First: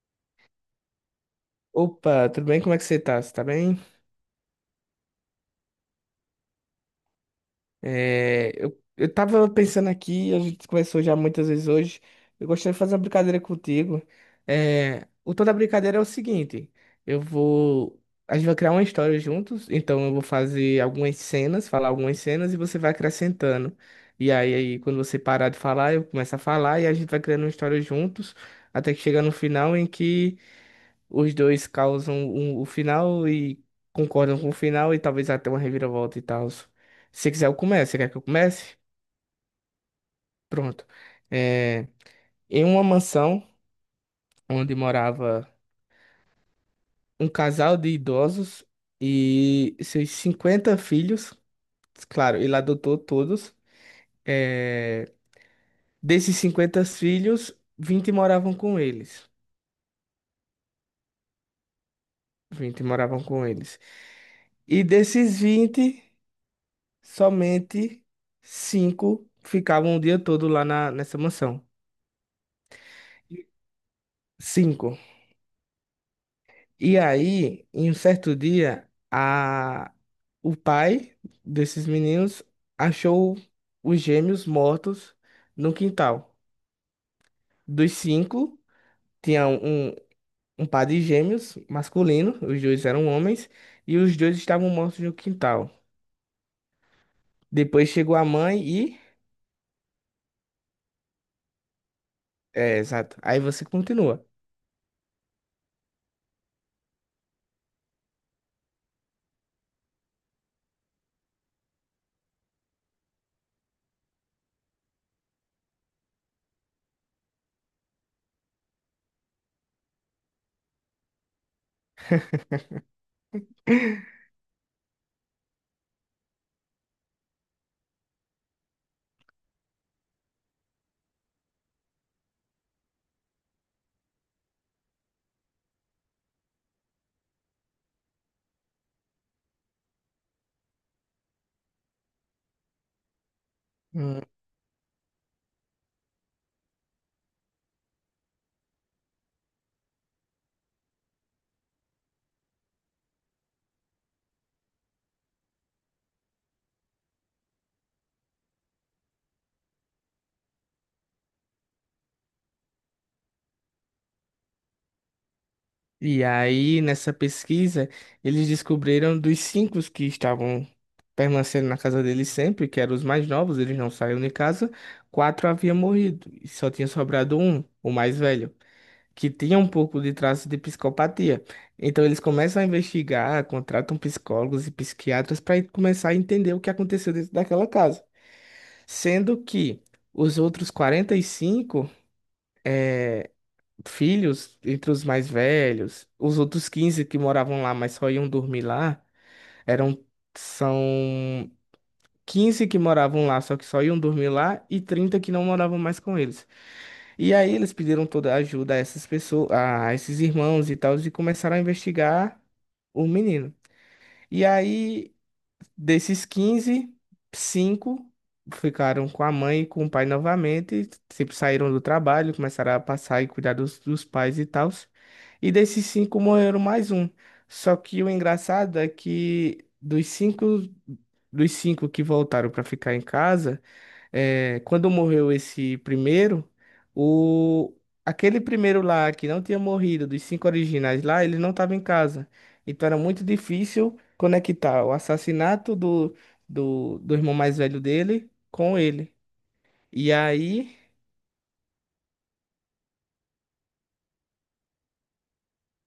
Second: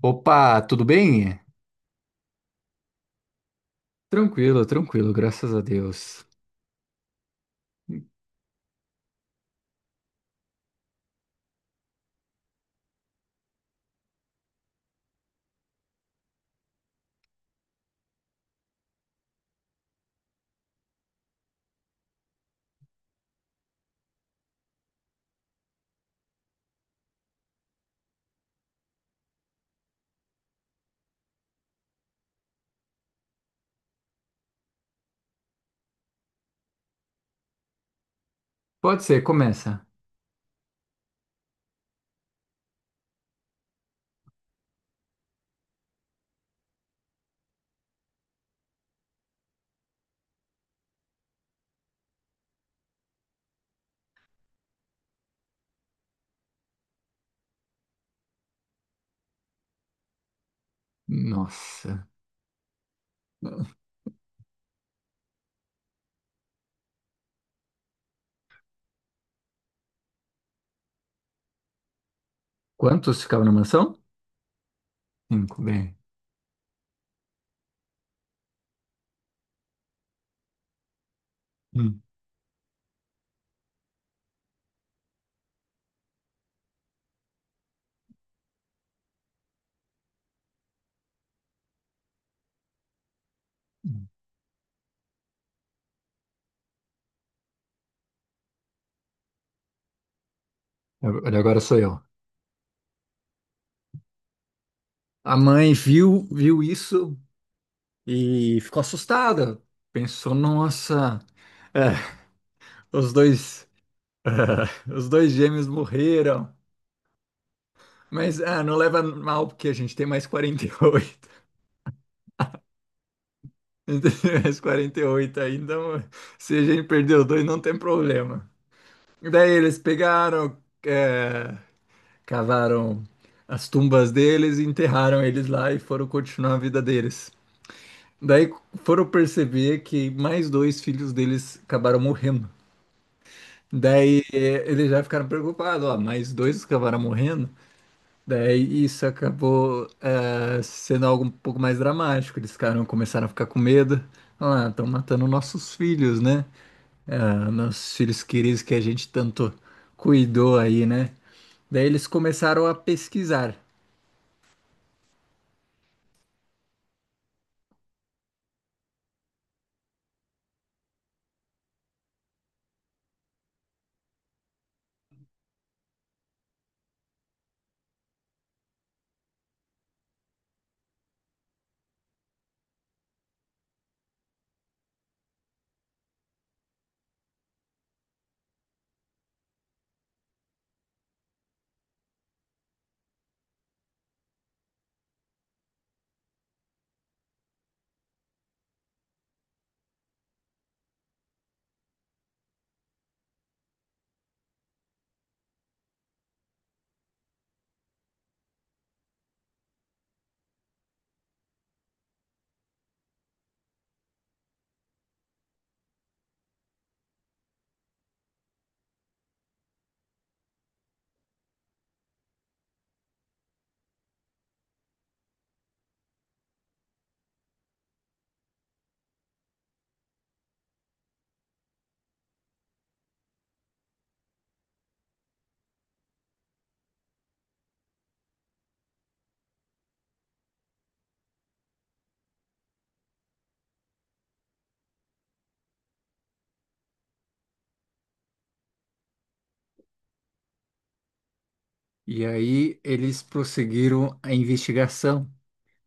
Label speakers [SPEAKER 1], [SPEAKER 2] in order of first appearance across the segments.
[SPEAKER 1] Opa, tudo bem?
[SPEAKER 2] Opa, tudo bem? Como é que você tá? Você tá bem?
[SPEAKER 1] Tranquilo, tranquilo, graças a Deus.
[SPEAKER 2] É, eu tava pensando aqui, a gente conversou já muitas vezes hoje. Eu gostaria de fazer uma brincadeira contigo. É, o tom da brincadeira é o seguinte, eu vou... a gente vai criar uma história juntos, então eu vou fazer algumas cenas, falar algumas cenas e você vai acrescentando. E aí quando você parar de falar, eu começo a falar e a gente vai criando uma história juntos, até que chega no final em que. Os dois causam o final e concordam com o final e talvez até uma reviravolta e tal. Se quiser, eu começo. Você quer que eu comece?
[SPEAKER 1] Pode ser, começa.
[SPEAKER 2] Pronto. É, em uma mansão onde morava um casal de idosos e seus 50 filhos, claro, ele adotou todos. É, desses 50 filhos, 20 moravam com eles.
[SPEAKER 1] Nossa.
[SPEAKER 2] 20 moravam com eles. E desses 20, somente cinco ficavam o dia todo lá nessa mansão.
[SPEAKER 1] Quantos ficavam na mansão?
[SPEAKER 2] Cinco.
[SPEAKER 1] Cinco, bem.
[SPEAKER 2] E aí, em um certo dia, o pai desses
[SPEAKER 1] Hum.
[SPEAKER 2] meninos achou os gêmeos mortos no quintal. Dos cinco, tinha um par de gêmeos masculino, os dois eram homens, e os dois estavam mortos no quintal. Depois chegou a mãe e.
[SPEAKER 1] Agora sou eu.
[SPEAKER 2] É, exato. Aí você continua.
[SPEAKER 1] A mãe viu isso e ficou assustada. Pensou, nossa, é, os dois, os dois gêmeos morreram. Mas ah, não leva mal, porque a gente tem mais 48. A gente tem mais 48, ainda. Então, se a gente perdeu dois, não tem problema. E daí eles pegaram, é, cavaram as tumbas deles, e enterraram eles lá e foram continuar a vida deles. Daí foram perceber que mais dois filhos deles acabaram morrendo. Daí eles já ficaram preocupados, ó, mais dois acabaram morrendo. Daí isso acabou sendo algo um pouco mais dramático. Eles ficaram, começaram a ficar com medo. Ah, estão matando nossos filhos, né? Ah, nossos filhos queridos que a gente tanto cuidou aí, né? Daí eles começaram a pesquisar.
[SPEAKER 2] E aí, nessa pesquisa, eles descobriram dos cinco que estavam permanecendo na casa deles sempre, que eram os mais novos, eles não saíam de casa, quatro haviam morrido e só tinha sobrado um, o mais velho, que tinha um pouco de traço de psicopatia. Então, eles começam a investigar, contratam psicólogos e psiquiatras para começar a entender o que aconteceu dentro daquela casa, sendo que os outros 45 filhos entre os mais velhos, os outros 15 que moravam lá, mas só iam dormir lá, eram são 15 que moravam lá, só que só iam dormir lá e 30 que não moravam mais com eles. E aí eles pediram toda a ajuda a essas pessoas, a esses irmãos e tal, e começaram a investigar o menino. E aí, desses 15, 5 ficaram com a mãe e com o pai novamente. Sempre saíram do trabalho, começaram a passar e cuidar dos pais e tal. E desses cinco morreram mais um. Só que o engraçado é que dos cinco que voltaram para ficar em casa, é, quando morreu esse primeiro, o aquele primeiro lá que não tinha morrido, dos cinco originais lá, ele não estava em casa. Então era muito difícil conectar o assassinato do irmão mais velho dele com ele. E aí.
[SPEAKER 1] E aí eles prosseguiram a investigação,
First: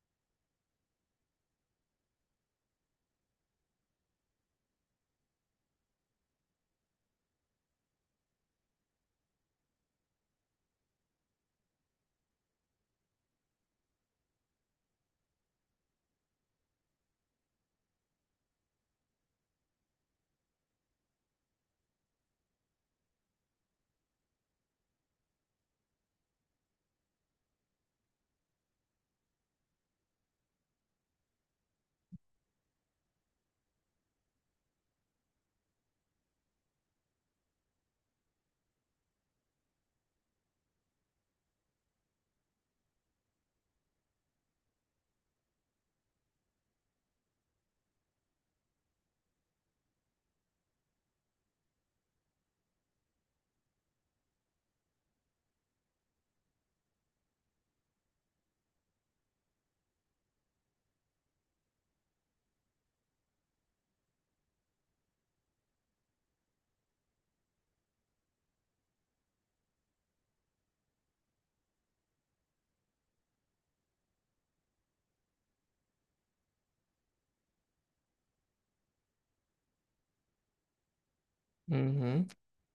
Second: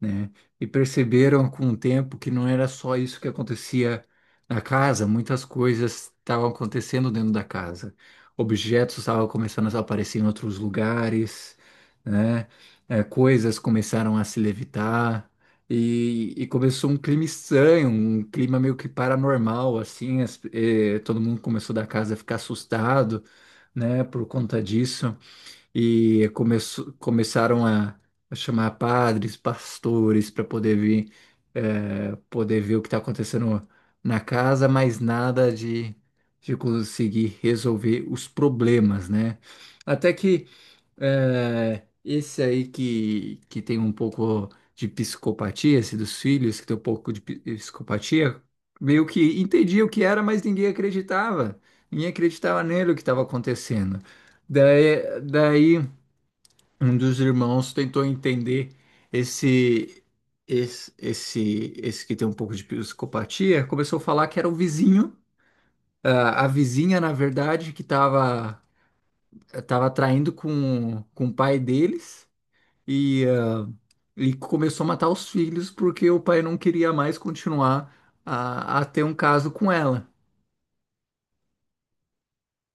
[SPEAKER 1] né? E perceberam com o tempo que não era só isso que acontecia na casa, muitas coisas estavam acontecendo dentro da casa. Objetos estavam começando a aparecer em outros lugares, né? É, coisas começaram a se levitar e começou um clima estranho, um clima meio que paranormal, assim, todo mundo começou da casa a ficar assustado, né, por conta disso e começaram a chamar padres, pastores para poder vir, poder ver o que está acontecendo na casa, mas nada de conseguir resolver os problemas, né? Até que esse aí que tem um pouco de psicopatia, esse dos filhos que tem um pouco de psicopatia, meio que entendia o que era, mas ninguém acreditava. Ninguém acreditava nele o que estava acontecendo. Daí, um dos irmãos tentou entender esse esse que tem um pouco de psicopatia, começou a falar que era o vizinho, ah, a vizinha, na verdade, que estava tava traindo com o pai deles e, ah, e começou a matar os filhos porque o pai não queria mais continuar a ter um caso com ela.
[SPEAKER 2] Uhum.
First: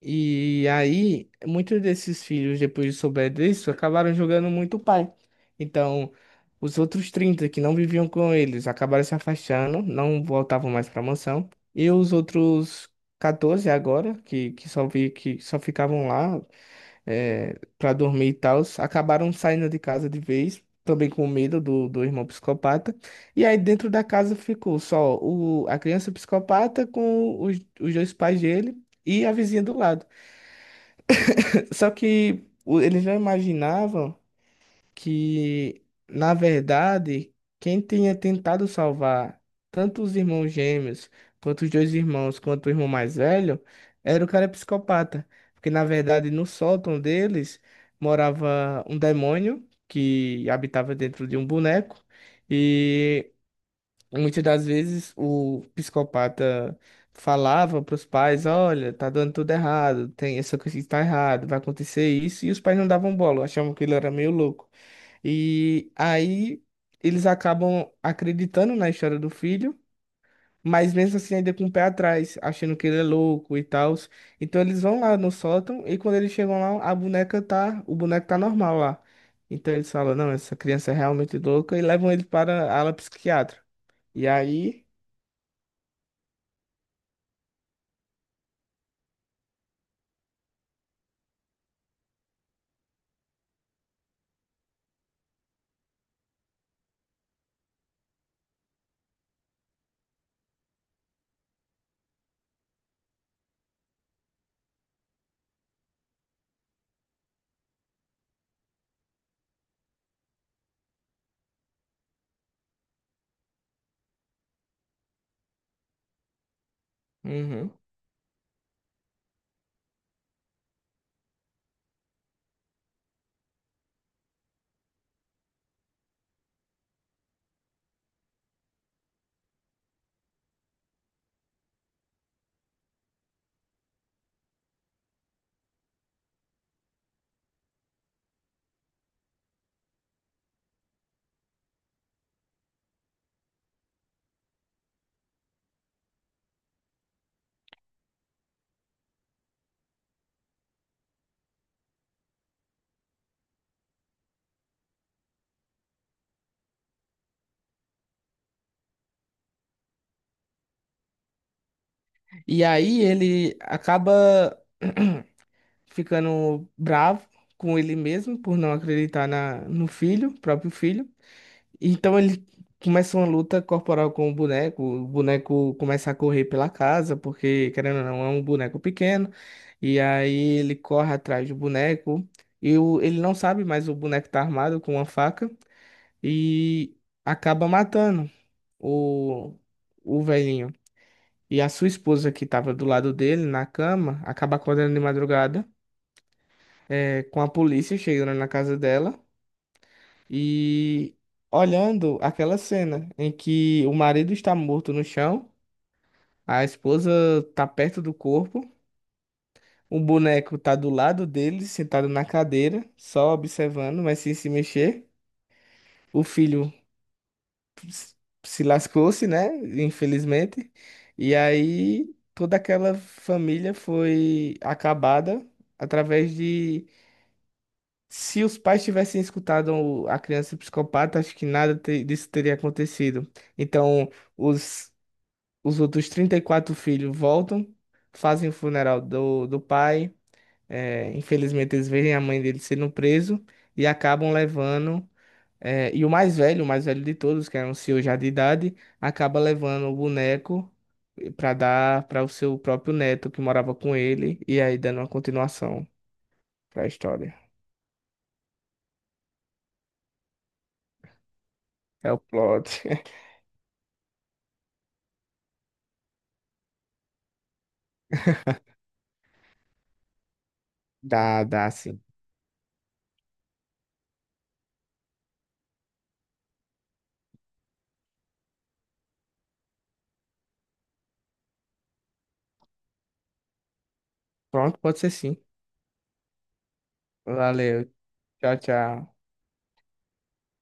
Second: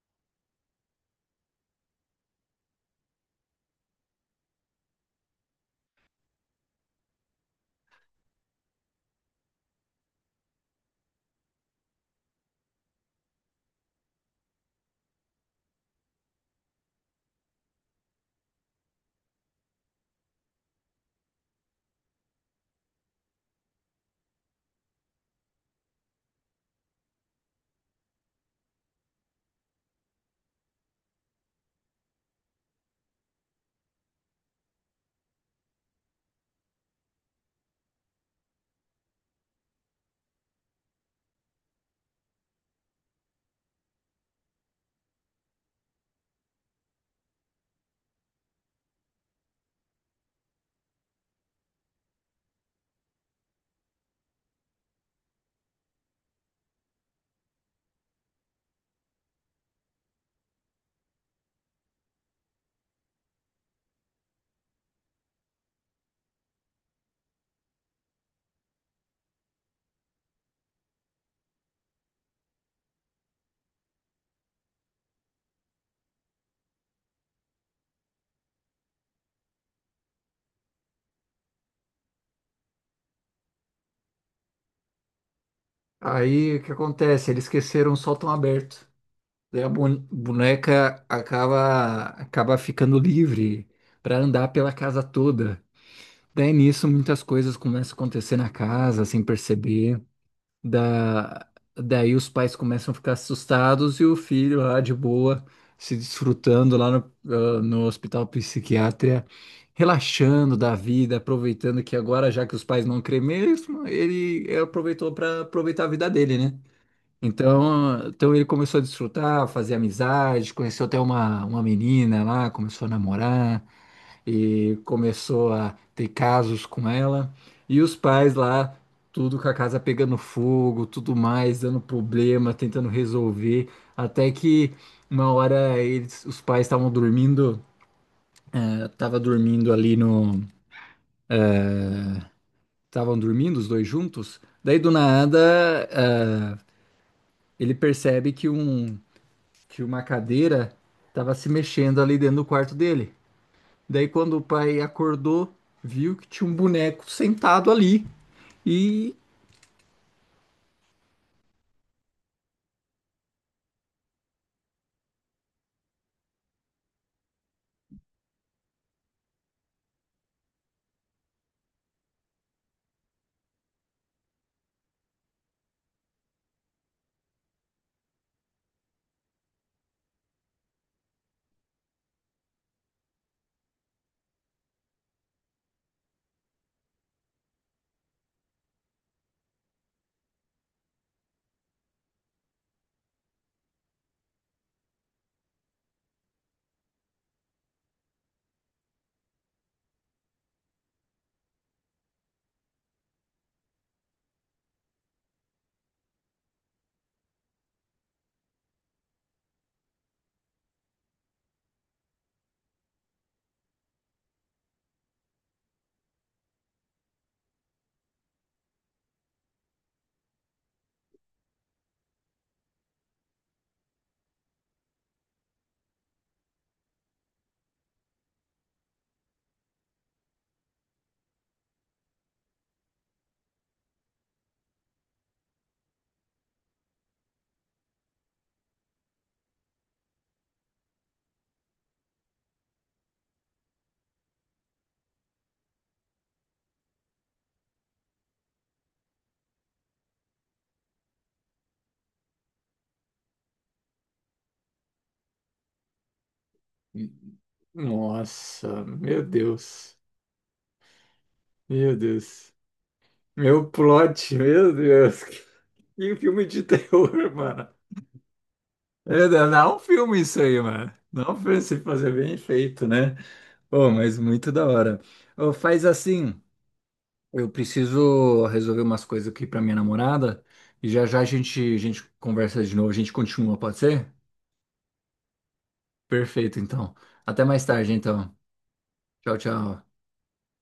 [SPEAKER 2] E aí, muitos desses filhos, depois de souber disso, acabaram jogando muito o pai. Então, os outros 30 que não viviam com eles acabaram se afastando, não voltavam mais para a mansão. E os outros 14 agora, que só ficavam lá para dormir e tal, acabaram saindo de casa de vez, também com medo do irmão psicopata. E aí, dentro da casa ficou só a criança psicopata com os dois pais dele e a vizinha do lado. Só que eles não imaginavam que, na verdade, quem tinha tentado salvar tanto os irmãos gêmeos, quanto os dois irmãos, quanto o irmão mais velho, era o cara psicopata. Porque, na verdade, no sótão deles morava um demônio que habitava dentro de um boneco. E muitas das vezes o psicopata falava para os pais, olha, tá dando tudo errado, tem essa coisa que está errado, vai acontecer isso, e os pais não davam bola, achavam que ele era meio louco. E aí eles acabam acreditando na história do filho, mas mesmo assim ainda com o pé atrás, achando que ele é louco e tal. Então eles vão lá no sótão e quando eles chegam lá, a boneca tá, o boneco tá normal lá. Então eles falam, não, essa criança é realmente louca e levam ele para a ala psiquiátrica. E aí.
[SPEAKER 1] Aí o que acontece? Eles esqueceram o sótão aberto. Daí a boneca acaba, acaba ficando livre para andar pela casa toda. Daí nisso muitas coisas começam a acontecer na casa sem perceber. Da, daí os pais começam a ficar assustados e o filho lá de boa, se desfrutando lá no hospital psiquiátrico, relaxando da vida, aproveitando que agora, já que os pais não creem mesmo, ele aproveitou para aproveitar a vida dele, né?
[SPEAKER 2] Uhum.
[SPEAKER 1] Então ele começou a desfrutar, fazer amizade, conheceu até uma menina lá, começou a namorar e começou a ter casos com ela. E os pais lá, tudo com a casa pegando fogo, tudo mais, dando problema, tentando resolver, até que uma hora eles, os pais estavam dormindo, eh, tava dormindo ali no, estavam dormindo os dois juntos. Daí do nada, ah, ele percebe que um tinha uma cadeira, tava se mexendo ali dentro do quarto dele. Daí quando o pai acordou, viu que tinha um boneco sentado ali e...
[SPEAKER 2] E aí ele acaba ficando bravo com ele mesmo por não acreditar na, no filho, próprio filho. Então ele começa uma luta corporal com o boneco. O boneco começa a correr pela casa, porque, querendo ou não, é um boneco pequeno. E aí ele corre atrás do boneco. E ele não sabe, mas o boneco tá armado com uma faca e acaba matando o, o velhinho. E a sua esposa, que estava do lado dele na cama, acaba acordando de madrugada, é, com a polícia chegando na casa dela e olhando aquela cena em que o marido está morto no chão, a esposa está perto do corpo, o boneco está do lado dele, sentado na cadeira, só observando, mas sem se mexer. O filho s- se lascou-se, né? Infelizmente. E aí toda aquela família foi acabada através de. Se os pais tivessem escutado a criança psicopata, acho que nada disso teria acontecido. Então, os, os outros 34 filhos voltam, fazem o funeral do pai. É, infelizmente, eles veem a mãe dele sendo preso e acabam levando é, e o mais velho de todos, que era um senhor já de idade, acaba levando o boneco para dar para o seu próprio neto que morava com ele, e aí dando uma continuação para a história.
[SPEAKER 1] Nossa, meu Deus. Meu
[SPEAKER 2] É o
[SPEAKER 1] Deus.
[SPEAKER 2] plot.
[SPEAKER 1] Meu plot, meu Deus. Que filme de terror, mano. É, não é um filme isso aí, mano. Não é um
[SPEAKER 2] Dá,
[SPEAKER 1] filme
[SPEAKER 2] dá
[SPEAKER 1] se
[SPEAKER 2] sim.
[SPEAKER 1] fazer bem feito, né? Pô, mas muito da hora. Ô, faz assim. Eu preciso resolver umas coisas aqui pra minha namorada e já já a gente conversa de novo, a gente continua, pode ser?
[SPEAKER 2] Pronto, pode ser sim.
[SPEAKER 1] Perfeito, então. Até mais
[SPEAKER 2] Valeu.
[SPEAKER 1] tarde, então.
[SPEAKER 2] Tchau, tchau.
[SPEAKER 1] Tchau, tchau.